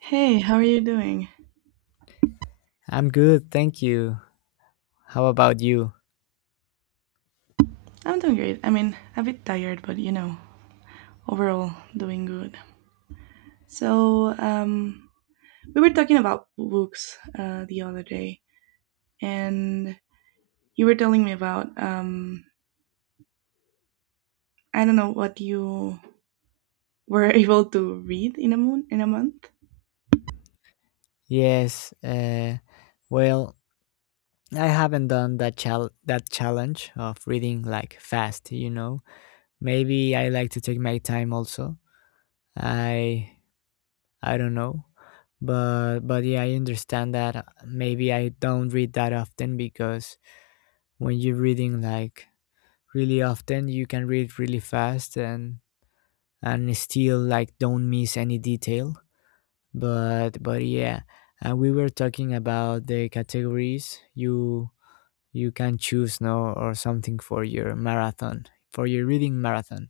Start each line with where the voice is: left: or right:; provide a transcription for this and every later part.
right: Hey, how are you doing?
left: I'm good, thank you. How about you?
right: I'm doing great. I mean, a bit tired, but overall doing good. So, we were talking about books the other day, and you were telling me about I don't know what you were able to read in a moon in a month.
left: Yes, uh, well, I haven't done that challenge of reading like fast. Maybe I like to take my time also. I I don't know. But yeah, I understand that maybe I don't read that often because when you're reading like really often, you can read really fast and still like don't miss any detail. But yeah, we were talking about the categories you can choose no or something for your marathon for your reading marathon.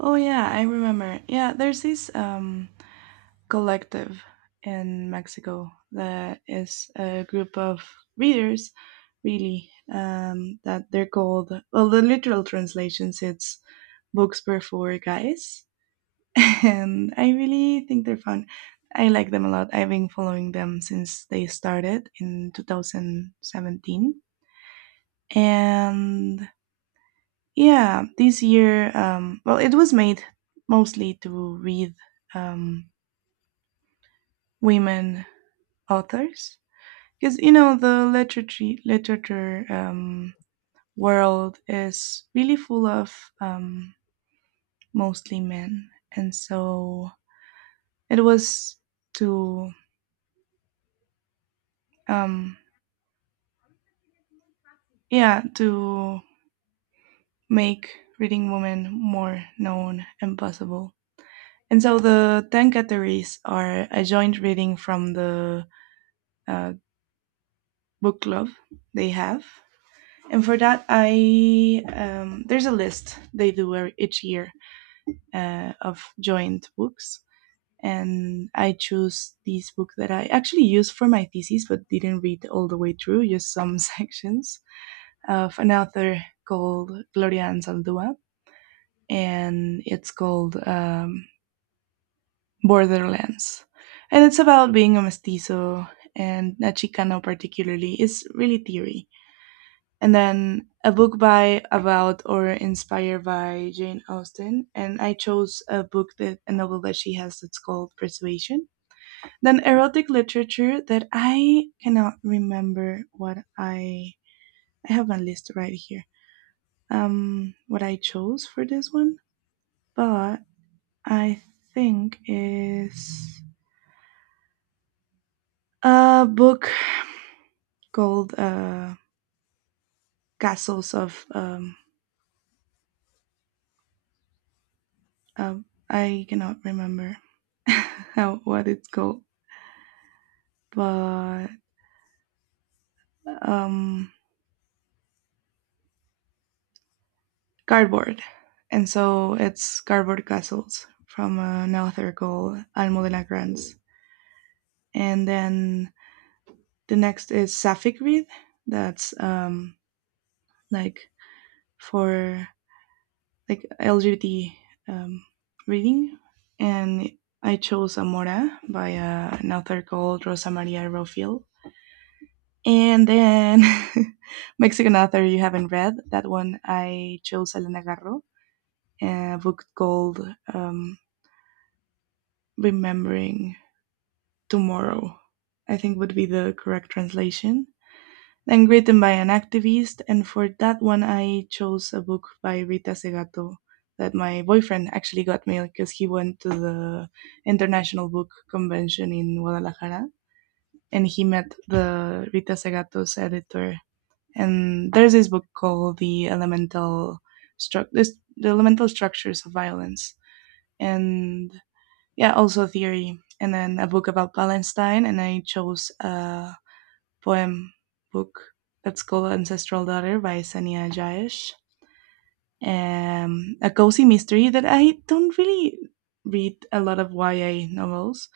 right: Oh yeah, I remember. Yeah, there's this collective in Mexico that is a group of readers, really, that they're called, well, the literal translations, it's Books Per Four Guys. And I really think they're fun. I like them a lot. I've been following them since they started in 2017. And yeah, this year, well, it was made mostly to read um, women authors because you know the literature world is really full of um, mostly men, and so it was to um, yeah to make reading women more known and possible. And so the 10 categories are a joint reading from the uh, book club they have. And for that, I there's a list they do each year of joint books, and I chose this book that I actually used for my thesis but didn't read all the way through, just some sections of an author called Gloria Anzaldúa, and it's called Borderlands. And it's about being a mestizo and a Chicano, particularly. It's really theory. And then a book by, about, or inspired by Jane Austen. And I chose a book that, a novel that she has that's called Persuasion. Then erotic literature that I cannot remember what I have a list right here. What I chose for this one, but I think is a book called "Castles of." Uh, I cannot remember how what it's called, but um, cardboard, and so it's cardboard castles from an author called Almudena Granz. And then the next is sapphic read, that's like for like LGBT um, reading, and I chose Amora by an author called Rosa Maria Rofiel. And then Mexican author you haven't read that one, I chose Elena Garro, a book called um, Remembering Tomorrow, I think would be the correct translation. And written by an activist. And for that one, I chose a book by Rita Segato that my boyfriend actually got me because he went to the International Book Convention in Guadalajara, and he met the Rita Segato's editor. And there's this book called The Elemental Structures of Violence. And yeah, also theory. And then a book about Palestine. And I chose poem book that's called Ancestral Daughter by Sania Jayesh. A cozy mystery that I don't really read a lot of YA novels,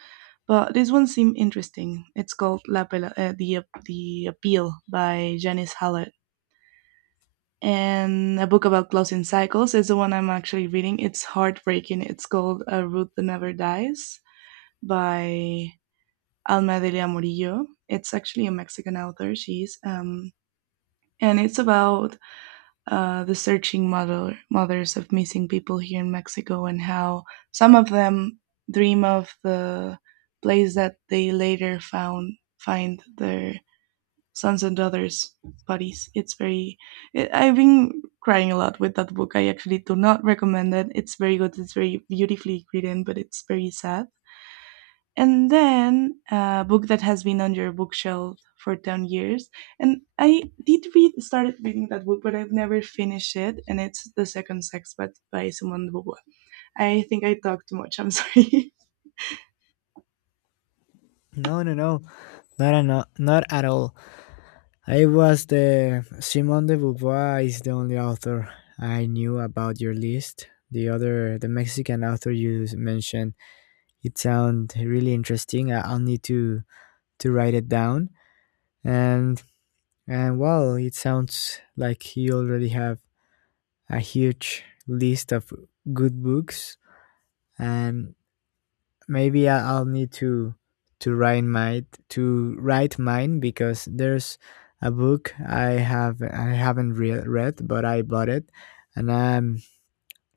right: but this one seemed interesting. It's called the Appeal by Janice Hallett. And a book about closing cycles is the one I'm actually reading. It's heartbreaking. It's called A Root That Never Dies by Alma Delia Murillo. It's actually a Mexican author. She's And it's about the searching mother, mothers of missing people here in Mexico, and how some of them dream of the place that they later found find their sons and daughters' bodies. It's very. I've been crying a lot with that book. I actually do not recommend it. It's very good. It's very beautifully written, but it's very sad. And then a book that has been on your bookshelf for 10 years. And I did read started reading that book, but I've never finished it, and it's The Second Sex but by Simone de Beauvoir. I think I talked too much. I'm sorry.
left: No, not at all. I was the Simone de Beauvoir is the only author I knew about your list. The other, the Mexican author you mentioned, it sound really interesting. I'll need to write it down, and and well, it sounds like you already have a huge list of good books, and maybe I'll need to write my to write mine because there's a book I have I haven't read, but I bought it, and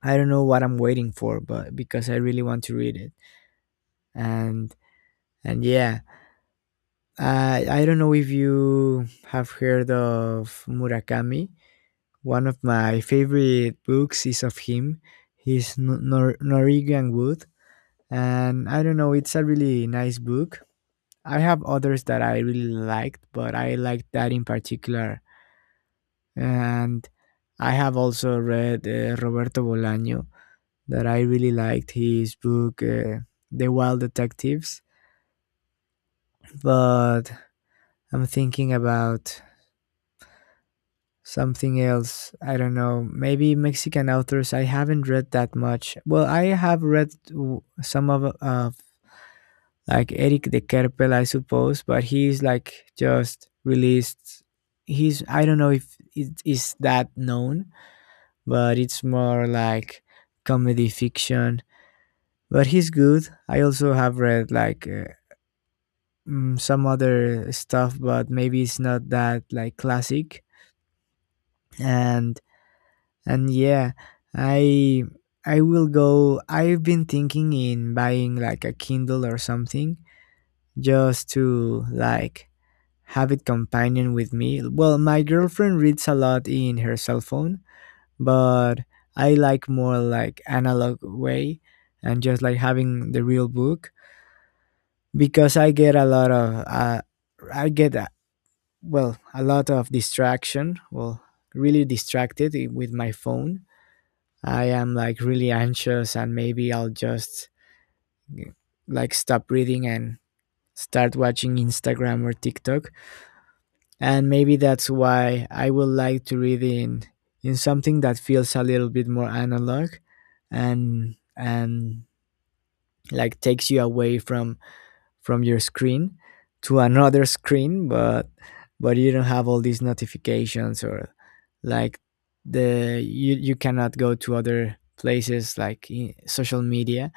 left: I don't know what I'm waiting for, but because I really want to read it, and and yeah, I don't know if you have heard of Murakami. One of my favorite books is of him. He's Norwegian Wood, and I don't know, it's a really nice book. I have others that I really liked, but I liked that in particular. And I have also read Roberto Bolaño, that I really liked his book, The Wild Detectives. But I'm thinking about something else. I don't know, maybe Mexican authors. I haven't read that much. Well, I have read some of like Eric de Kerpel, I suppose, but he's like just released. He's I don't know if it is that known, but it's more like comedy fiction. But he's good. I also have read like some other stuff, but maybe it's not that like classic. And and yeah, I I will go. I've been thinking in buying like a Kindle or something just to like habit companion with me. Well, my girlfriend reads a lot in her cell phone, but I like more like analog way and just like having the real book because I get a lot of I get well a lot of distraction. Well, really distracted with my phone. I am like really anxious and maybe I'll just like stop reading and start watching Instagram or TikTok, and maybe that's why I would like to read in something that feels a little bit more analog and like takes you away from your screen to another screen, but you don't have all these notifications or like the you cannot go to other places like in social media.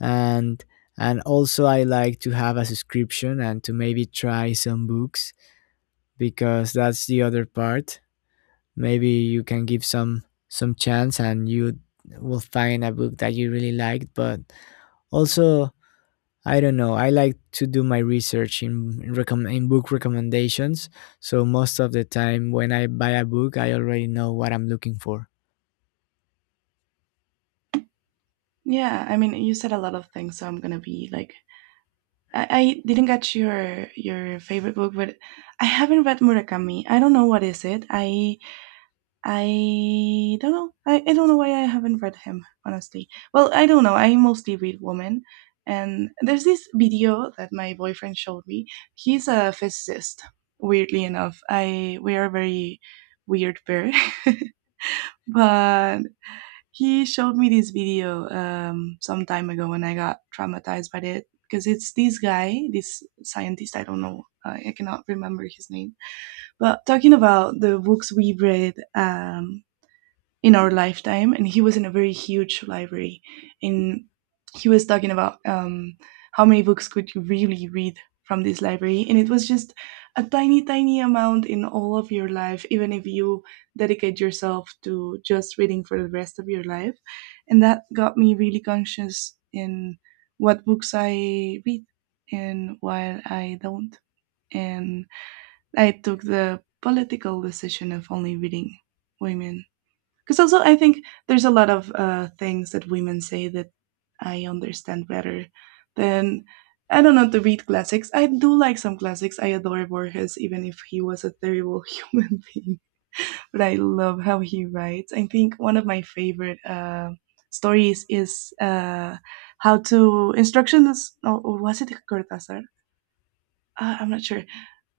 left: and and also I like to have a subscription and to maybe try some books because that's the other part. Maybe you can give some chance and you will find a book that you really liked, but also I don't know, I like to do my research in in book recommendations. So most of the time when I buy a book, I already know what I'm looking for.
right: Yeah, I mean, you said a lot of things, so I'm gonna be like, I didn't get your favorite book, but I haven't read Murakami. I don't know what is it. I don't know. I don't know why I haven't read him, honestly. Well, I don't know. I mostly read women. And there's this video that my boyfriend showed me. He's a physicist, weirdly enough. I We are a very weird pair. But he showed me this video some time ago, and I got traumatized by it because it's this guy, this scientist, I don't know, I cannot remember his name, but talking about the books we read in our lifetime, and he was in a very huge library, and he was talking about how many books could you really read from this library, and it was just a tiny, tiny amount in all of your life, even if you dedicate yourself to just reading for the rest of your life. And that got me really conscious in what books I read and while I don't. And I took the political decision of only reading women, because also, I think there's a lot of things that women say that I understand better than I don't know to read classics. I do like some classics. I adore Borges, even if he was a terrible human being. But I love how he writes. I think one of my favorite stories is how to instructions. Or was it Cortázar? I'm not sure,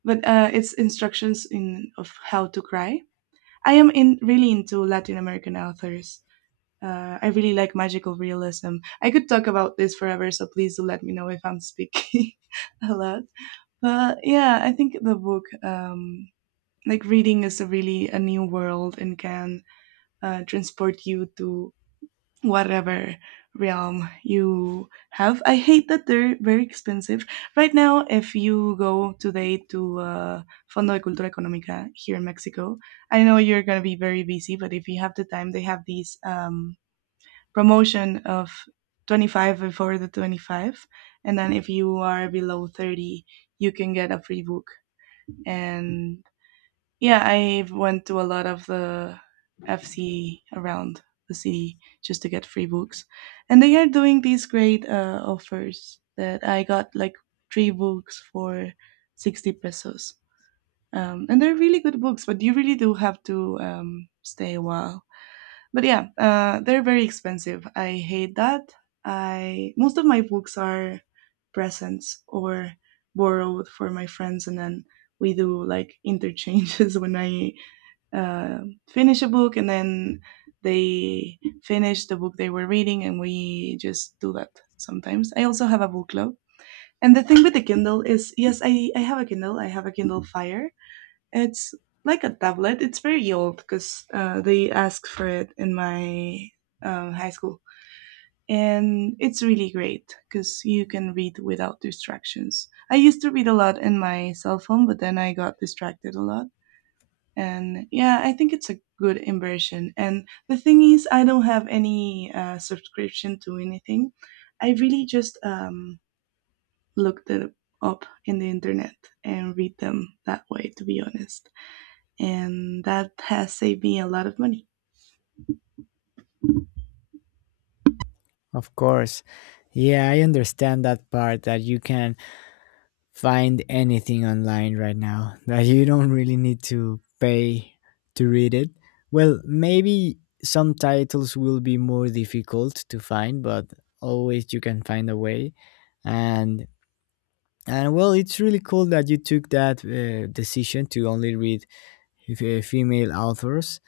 right: but it's instructions in of how to cry. I am in really into Latin American authors, I really like magical realism. I could talk about this forever, so please do let me know if I'm speaking a lot. But yeah, I think the book, like reading, is a really a new world and can transport you to whatever realm you have. I hate that they're very expensive. Right now, if you go today to Fondo de Cultura Económica here in Mexico, I know you're going to be very busy, but if you have the time, they have these. Promotion of 25 before the 25, and then if you are below 30 you can get a free book. And yeah, I went to a lot of the FC around the city just to get free books, and they are doing these great offers that I got like three books for 60 pesos. And they're really good books, but you really do have to stay a while. But yeah, they're very expensive. I hate that. I Most of my books are presents or borrowed for my friends, and then we do like interchanges when I uh, finish a book, and then they finish the book they were reading, and we just do that sometimes. I also have a book club. And the thing with the Kindle is, yes, I have a Kindle. I have a Kindle Fire, it's like a tablet. It's very old because they asked for it in my high school. And it's really great because you can read without distractions. I used to read a lot in my cell phone, but then I got distracted a lot. And yeah, I think it's a good inversion. And the thing is, I don't have any subscription to anything. I really just looked it up in the internet and read them that way, to be honest, and that has saved me a lot of money.
left: Of course. Yeah, I understand that part that you can find anything online right now that you don't really need to pay to read it. Well, maybe some titles will be more difficult to find, but always you can find a way. And and well, it's really cool that you took that decision to only read female authors.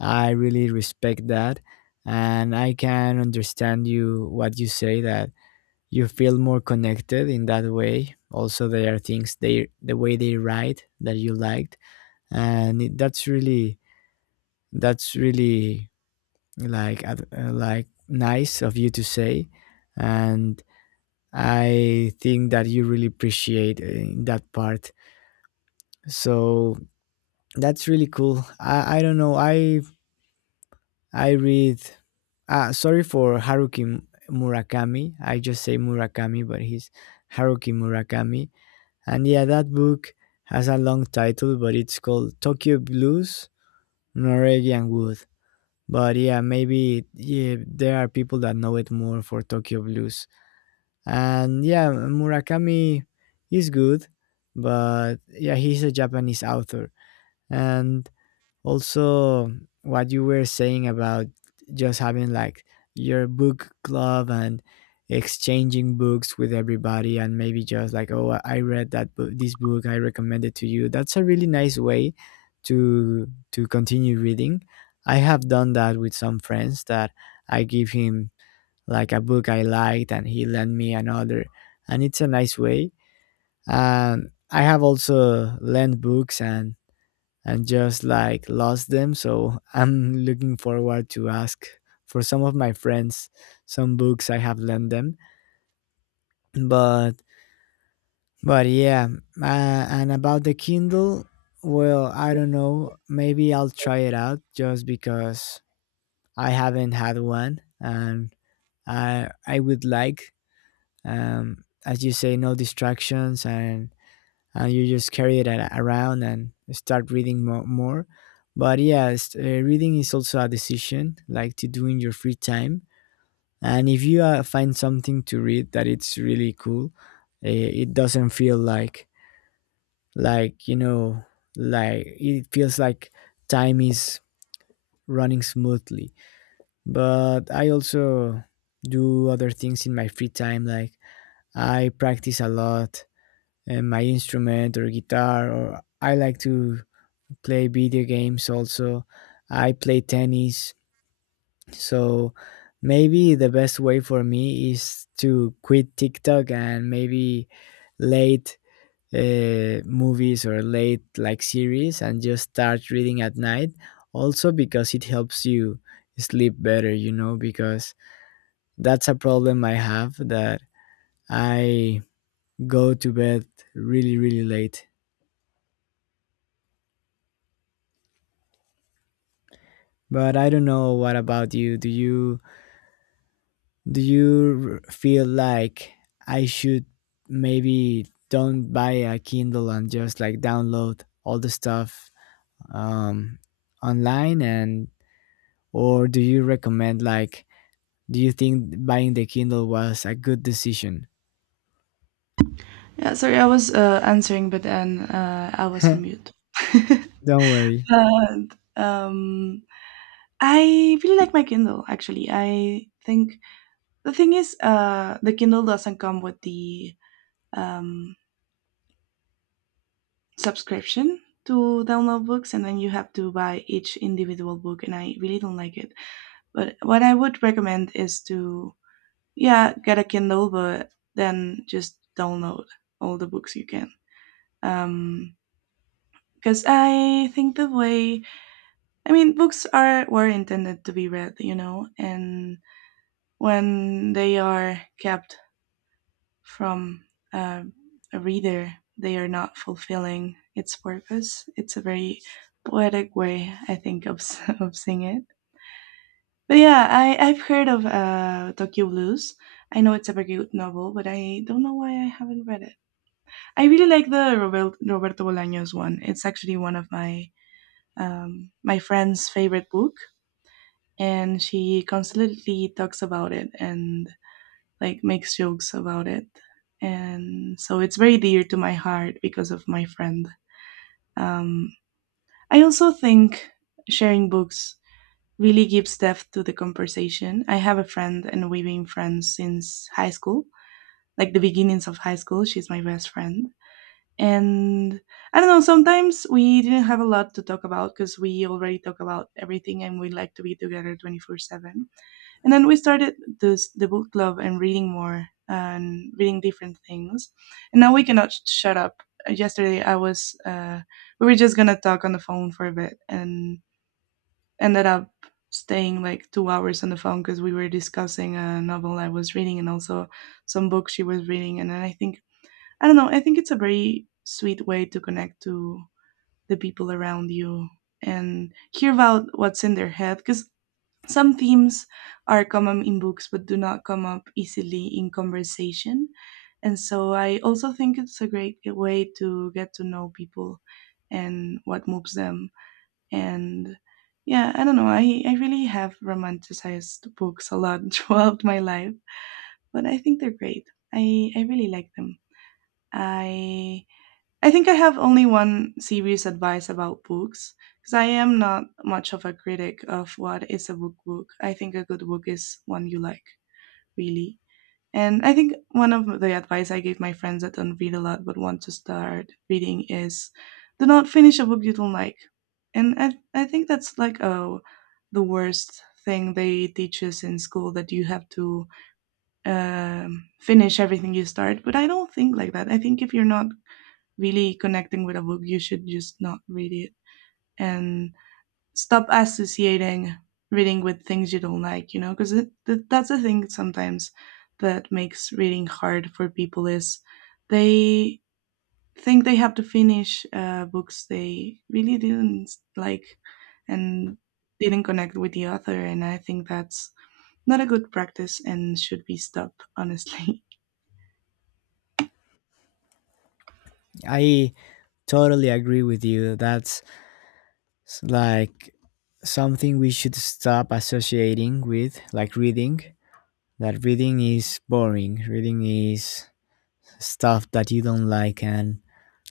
left: I really respect that, and I can understand you what you say that you feel more connected in that way. Also there are things they the way they write that you liked, and that's really like like nice of you to say. And I think that you really appreciate that part. So that's really cool. I don't know, I read, sorry, for Haruki Murakami, I just say Murakami, but he's Haruki Murakami. And yeah, that book has a long title, but it's called Tokyo Blues, Noregi and Wood. But yeah, maybe yeah, there are people that know it more for Tokyo Blues. And yeah, Murakami is good, but yeah, he's a Japanese author. And also what you were saying about just having like your book club and exchanging books with everybody, and maybe just like oh, I read that book, this book, I recommend it to you, that's a really nice way to continue reading. I have done that with some friends that I give him like a book I liked and he lent me another, and it's a nice way. I have also lent books and just like lost them. So I'm looking forward to ask for some of my friends some books I have lent them. But but yeah, and about the Kindle, well, I don't know. Maybe I'll try it out just because I haven't had one, and I would like, as you say, no distractions, and you just carry it around and start reading more. But yes, reading is also a decision, like to do in your free time. And if you find something to read that it's really cool, uh, it doesn't feel like you know like it feels like time is running smoothly. But I also do other things in my free time, like I practice a lot my instrument or guitar, or I like to play video games also. I play tennis. So maybe the best way for me is to quit TikTok and maybe late movies or late like series and just start reading at night. Also because it helps you sleep better, you know, because that's a problem I have that I go to bed really, really late. But I don't know what about you. Do you feel like I should maybe don't buy a Kindle and just like download all the stuff um, online, and or do you recommend like do you think buying the Kindle was a good decision?
right: Yeah, sorry, I was answering, but then I was on mute.
left: Don't worry.
right: And I really like my Kindle. Actually, I think the thing is, the Kindle doesn't come with the um, subscription to download books, and then you have to buy each individual book, and I really don't like it. But what I would recommend is to yeah, get a Kindle, but then just download all the books you can. Um, because I think the way I mean books are were intended to be read, and when they are kept from uh, a reader, they are not fulfilling its purpose. It's a very poetic way, I think, of seeing it. But yeah, I've heard of Tokyo Blues. I know it's a very good novel, but I don't know why I haven't read it. I really like the Roberto Bolaños one. It's actually one of my friend's favorite book, and she constantly talks about it and like makes jokes about it. And so it's very dear to my heart because of my friend. Um, I also think sharing books really gives depth to the conversation. I have a friend, and we've been friends since high school, like the beginnings of high school. She's my best friend and I don't know, sometimes we didn't have a lot to talk about because we already talk about everything and we like to be together 24/7. And then we started this the book club and reading more and reading different things, and now we cannot shut up. Yesterday I was we were just gonna talk on the phone for a bit and ended up staying like 2 hours on the phone because we were discussing a novel I was reading, and also some books she was reading. And then I don't know. I think it's a very sweet way to connect to the people around you and hear about what's in their head, because some themes are common in books but do not come up easily in conversation. And so I also think it's a great way to get to know people and what moves them. And yeah, I don't know. I really have romanticized books a lot throughout my life, but I think they're great. I really like them. I I think I have only one serious advice about books, because I am not much of a critic of what is a book book. I think a good book is one you like, really. And I think one of the advice I give my friends that don't read a lot but want to start reading is, do not finish a book you don't like. And I think that's like, oh, the worst thing they teach us in school, that you have to finish everything you start. But I don't think like that. I think if you're not really connecting with a book, you should just not read it, and stop associating reading with things you don't like, you know, because that's the thing sometimes that makes reading hard for people is they think they have to finish books they really didn't like and didn't connect with the author. And I think that's not a good practice and should be stopped, honestly.
left: I totally agree with you. That's like something we should stop associating with like reading, that reading is boring, reading is stuff that you don't like. And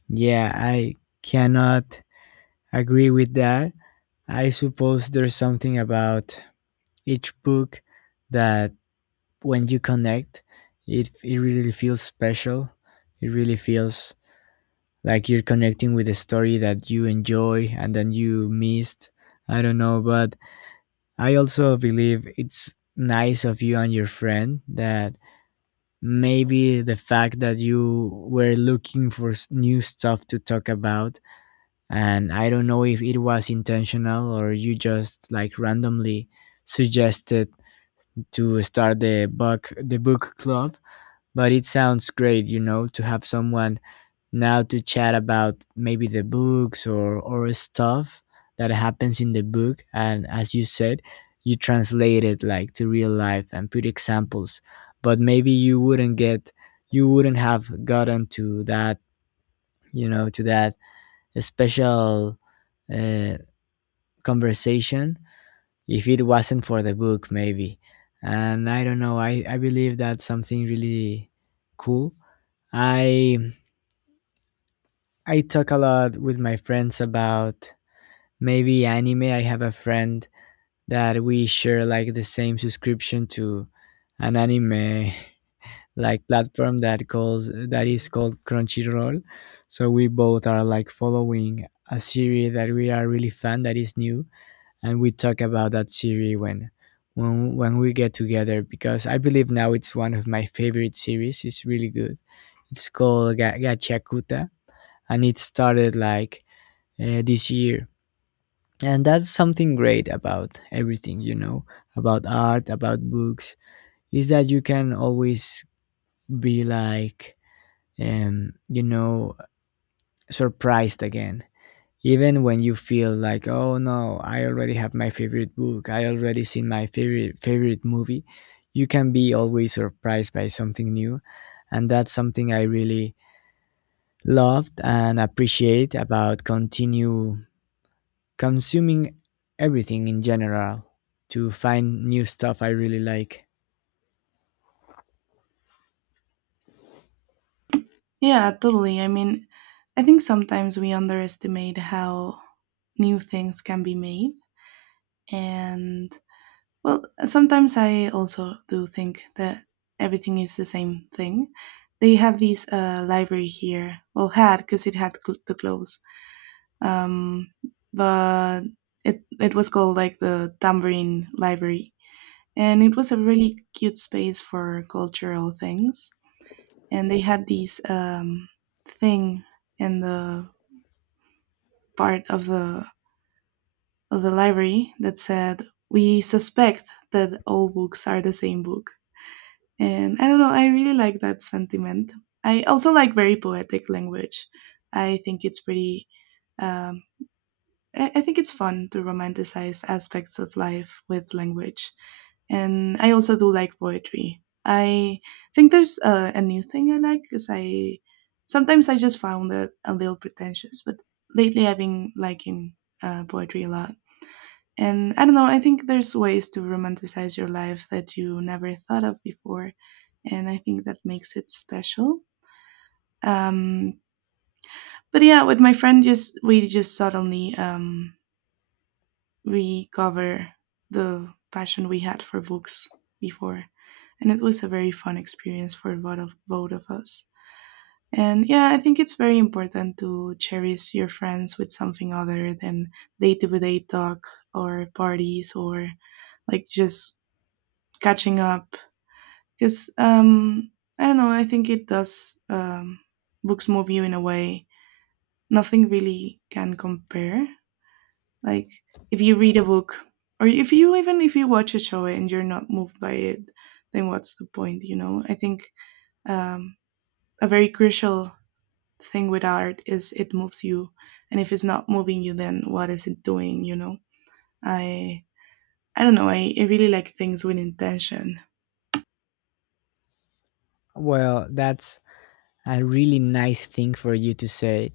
left: yeah, I cannot agree with that. I suppose there's something about each book that when you connect, it really feels special. It really feels like you're connecting with a story that you enjoy and then you missed. I don't know, but I also believe it's nice of you and your friend that maybe the fact that you were looking for new stuff to talk about, and I don't know if it was intentional or you just like randomly suggested to start the book club, but it sounds great, you know, to have someone now to chat about maybe the books or stuff that happens in the book, and as you said, you translate it like to real life and put examples, but maybe you wouldn't get you wouldn't have gotten to that you know to that special uh, conversation if it wasn't for the book maybe. And I don't know, I believe that's something really cool. I i talk a lot with my friends about maybe anime. I have a friend that we share like the same subscription to an anime like platform that calls that is called Crunchyroll. So we both are like following a series that we are really fan that is new, and we talk about that series when when we get together, because I believe now it's one of my favorite series. It's really good. It's called Gachakuta, and it started like this year. And that's something great about everything, you know, about art, about books, is that you can always be like you know surprised again, even when you feel like oh no, I already have my favorite book, I already seen my favorite movie, you can be always surprised by something new. And that's something I really loved and appreciate about continue consuming everything in general to find new stuff I really like.
right: Yeah, totally. I mean, I think sometimes we underestimate how new things can be made. And, well, sometimes I also do think that everything is the same thing. They have this library here, well, had, because it had to close. Um, but it was called like the Tambourine Library. And it was a really cute space for cultural things. And they had this thing in the part of the library that said, we suspect that all books are the same book. And I don't know, I really like that sentiment. I also like very poetic language. I think it's pretty, um, I think it's fun to romanticize aspects of life with language. And I also do like poetry. I think there's a new thing I like, because I sometimes I just found it a little pretentious, but lately I've been liking poetry a lot. And I don't know, I think there's ways to romanticize your life that you never thought of before. And I think that makes it special. Um, but yeah, with my friend, just we just suddenly recover the passion we had for books before. And it was a very fun experience for both of us. And yeah, I think it's very important to cherish your friends with something other than day to day talk, or parties, or like just catching up, because I don't know. I think it does, books move you in a way nothing really can compare. Like if you read a book, or if you even if you watch a show and you're not moved by it, then what's the point? You know. I think, um, a very crucial thing with art is it moves you, and if it's not moving you, then what is it doing? You know. I I don't know. I really like things with intention.
left: Well, that's a really nice thing for you to say.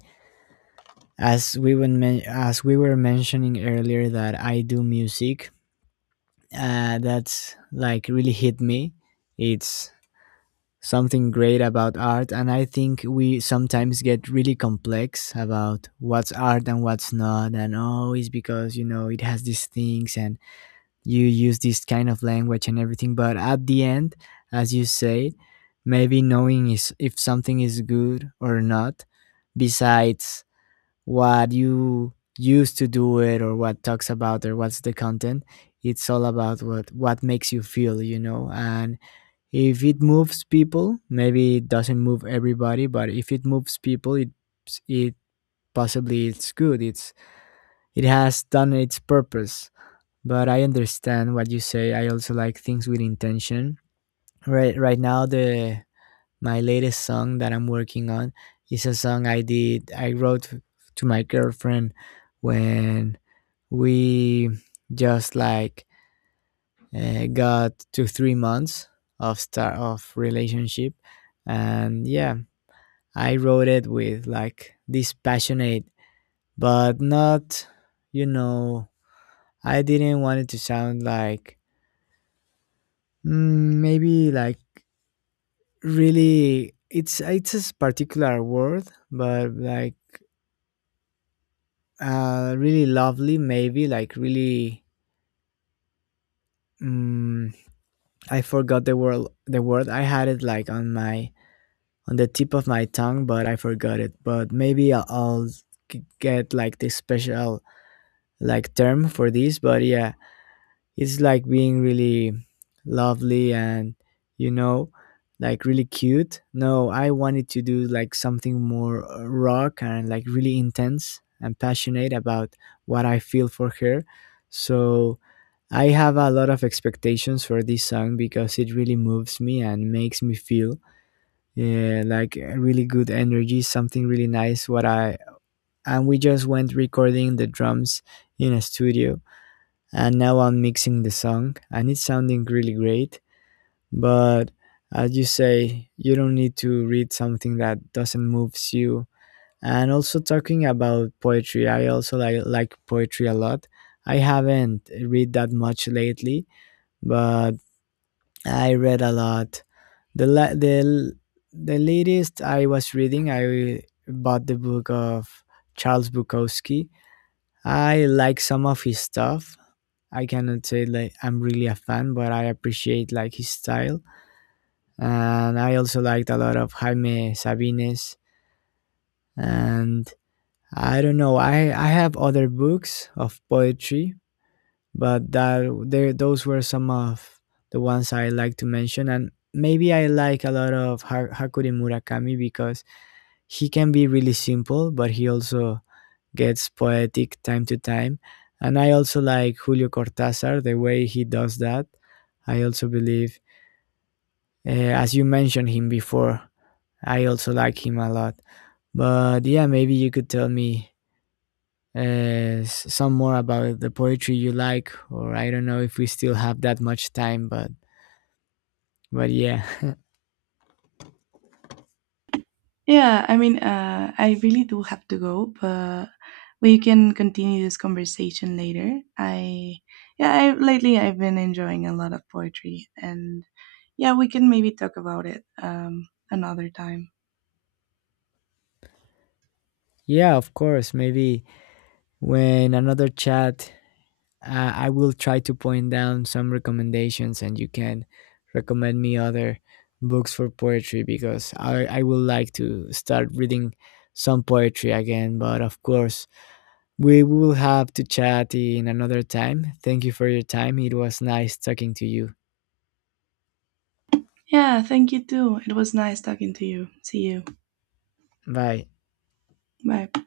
left: As we were as we were mentioning earlier that I do music, that's like really hit me. It's something great about art, and I think we sometimes get really complex about what's art and what's not, and oh, it's because you know it has these things and you use this kind of language and everything, but at the end, as you say, maybe knowing is if something is good or not, besides what you used to do it or what talks about or what's the content, it's all about what makes you feel, you know. And if it moves people, maybe it doesn't move everybody, but if it moves people, it possibly it's good, it's it has done its purpose. But I understand what you say. I also like things with intention. Right now the my latest song that I'm working on is a song I wrote to my girlfriend when we just like got to 3 months of start of relationship. And yeah, I wrote it with like this passionate but not, you know, I didn't want it to sound like maybe like really it's a particular word, but like really lovely, maybe like really mm, I forgot the word, I had it like on my on the tip of my tongue, but I forgot it, but maybe I'll get like this special like term for this, but yeah. It's like being really lovely and, you know, like really cute. No, I wanted to do like something more rock and like really intense and passionate about what I feel for her. So I have a lot of expectations for this song because it really moves me and makes me feel yeah, like a really good energy, something really nice. What I And we just went recording the drums in a studio, and now I'm mixing the song and it's sounding really great. But as you say, you don't need to read something that doesn't moves you. And also talking about poetry, I also like poetry a lot. I haven't read that much lately, but I read a lot. The la- the l- The latest I was reading, I bought the book of Charles Bukowski. I like some of his stuff, I cannot say like I'm really a fan, but I appreciate like his style. And I also liked a lot of Jaime Sabines. And I don't know, I have other books of poetry, but that there those were some of the ones I like to mention. And maybe I like a lot of Hakuri Murakami because he can be really simple, but he also gets poetic time to time. And I also like Julio Cortázar, the way he does that. I also believe, as you mentioned him before, I also like him a lot. But yeah, maybe you could tell me some more about the poetry you like, or I don't know if we still have that much time, but yeah.
right: Yeah, I mean, I really do have to go, but we can continue this conversation later. Yeah, I, lately I've been enjoying a lot of poetry, and yeah, we can maybe talk about it another time.
left: Yeah, of course. Maybe when another chat, I will try to point down some recommendations and you can recommend me other books for poetry because I would like to start reading some poetry again. But of course, we will have to chat in another time. Thank you for your time. It was nice talking to you.
right: Yeah, thank you too. It was nice talking to you. See you.
left: Bye.
right: Bye.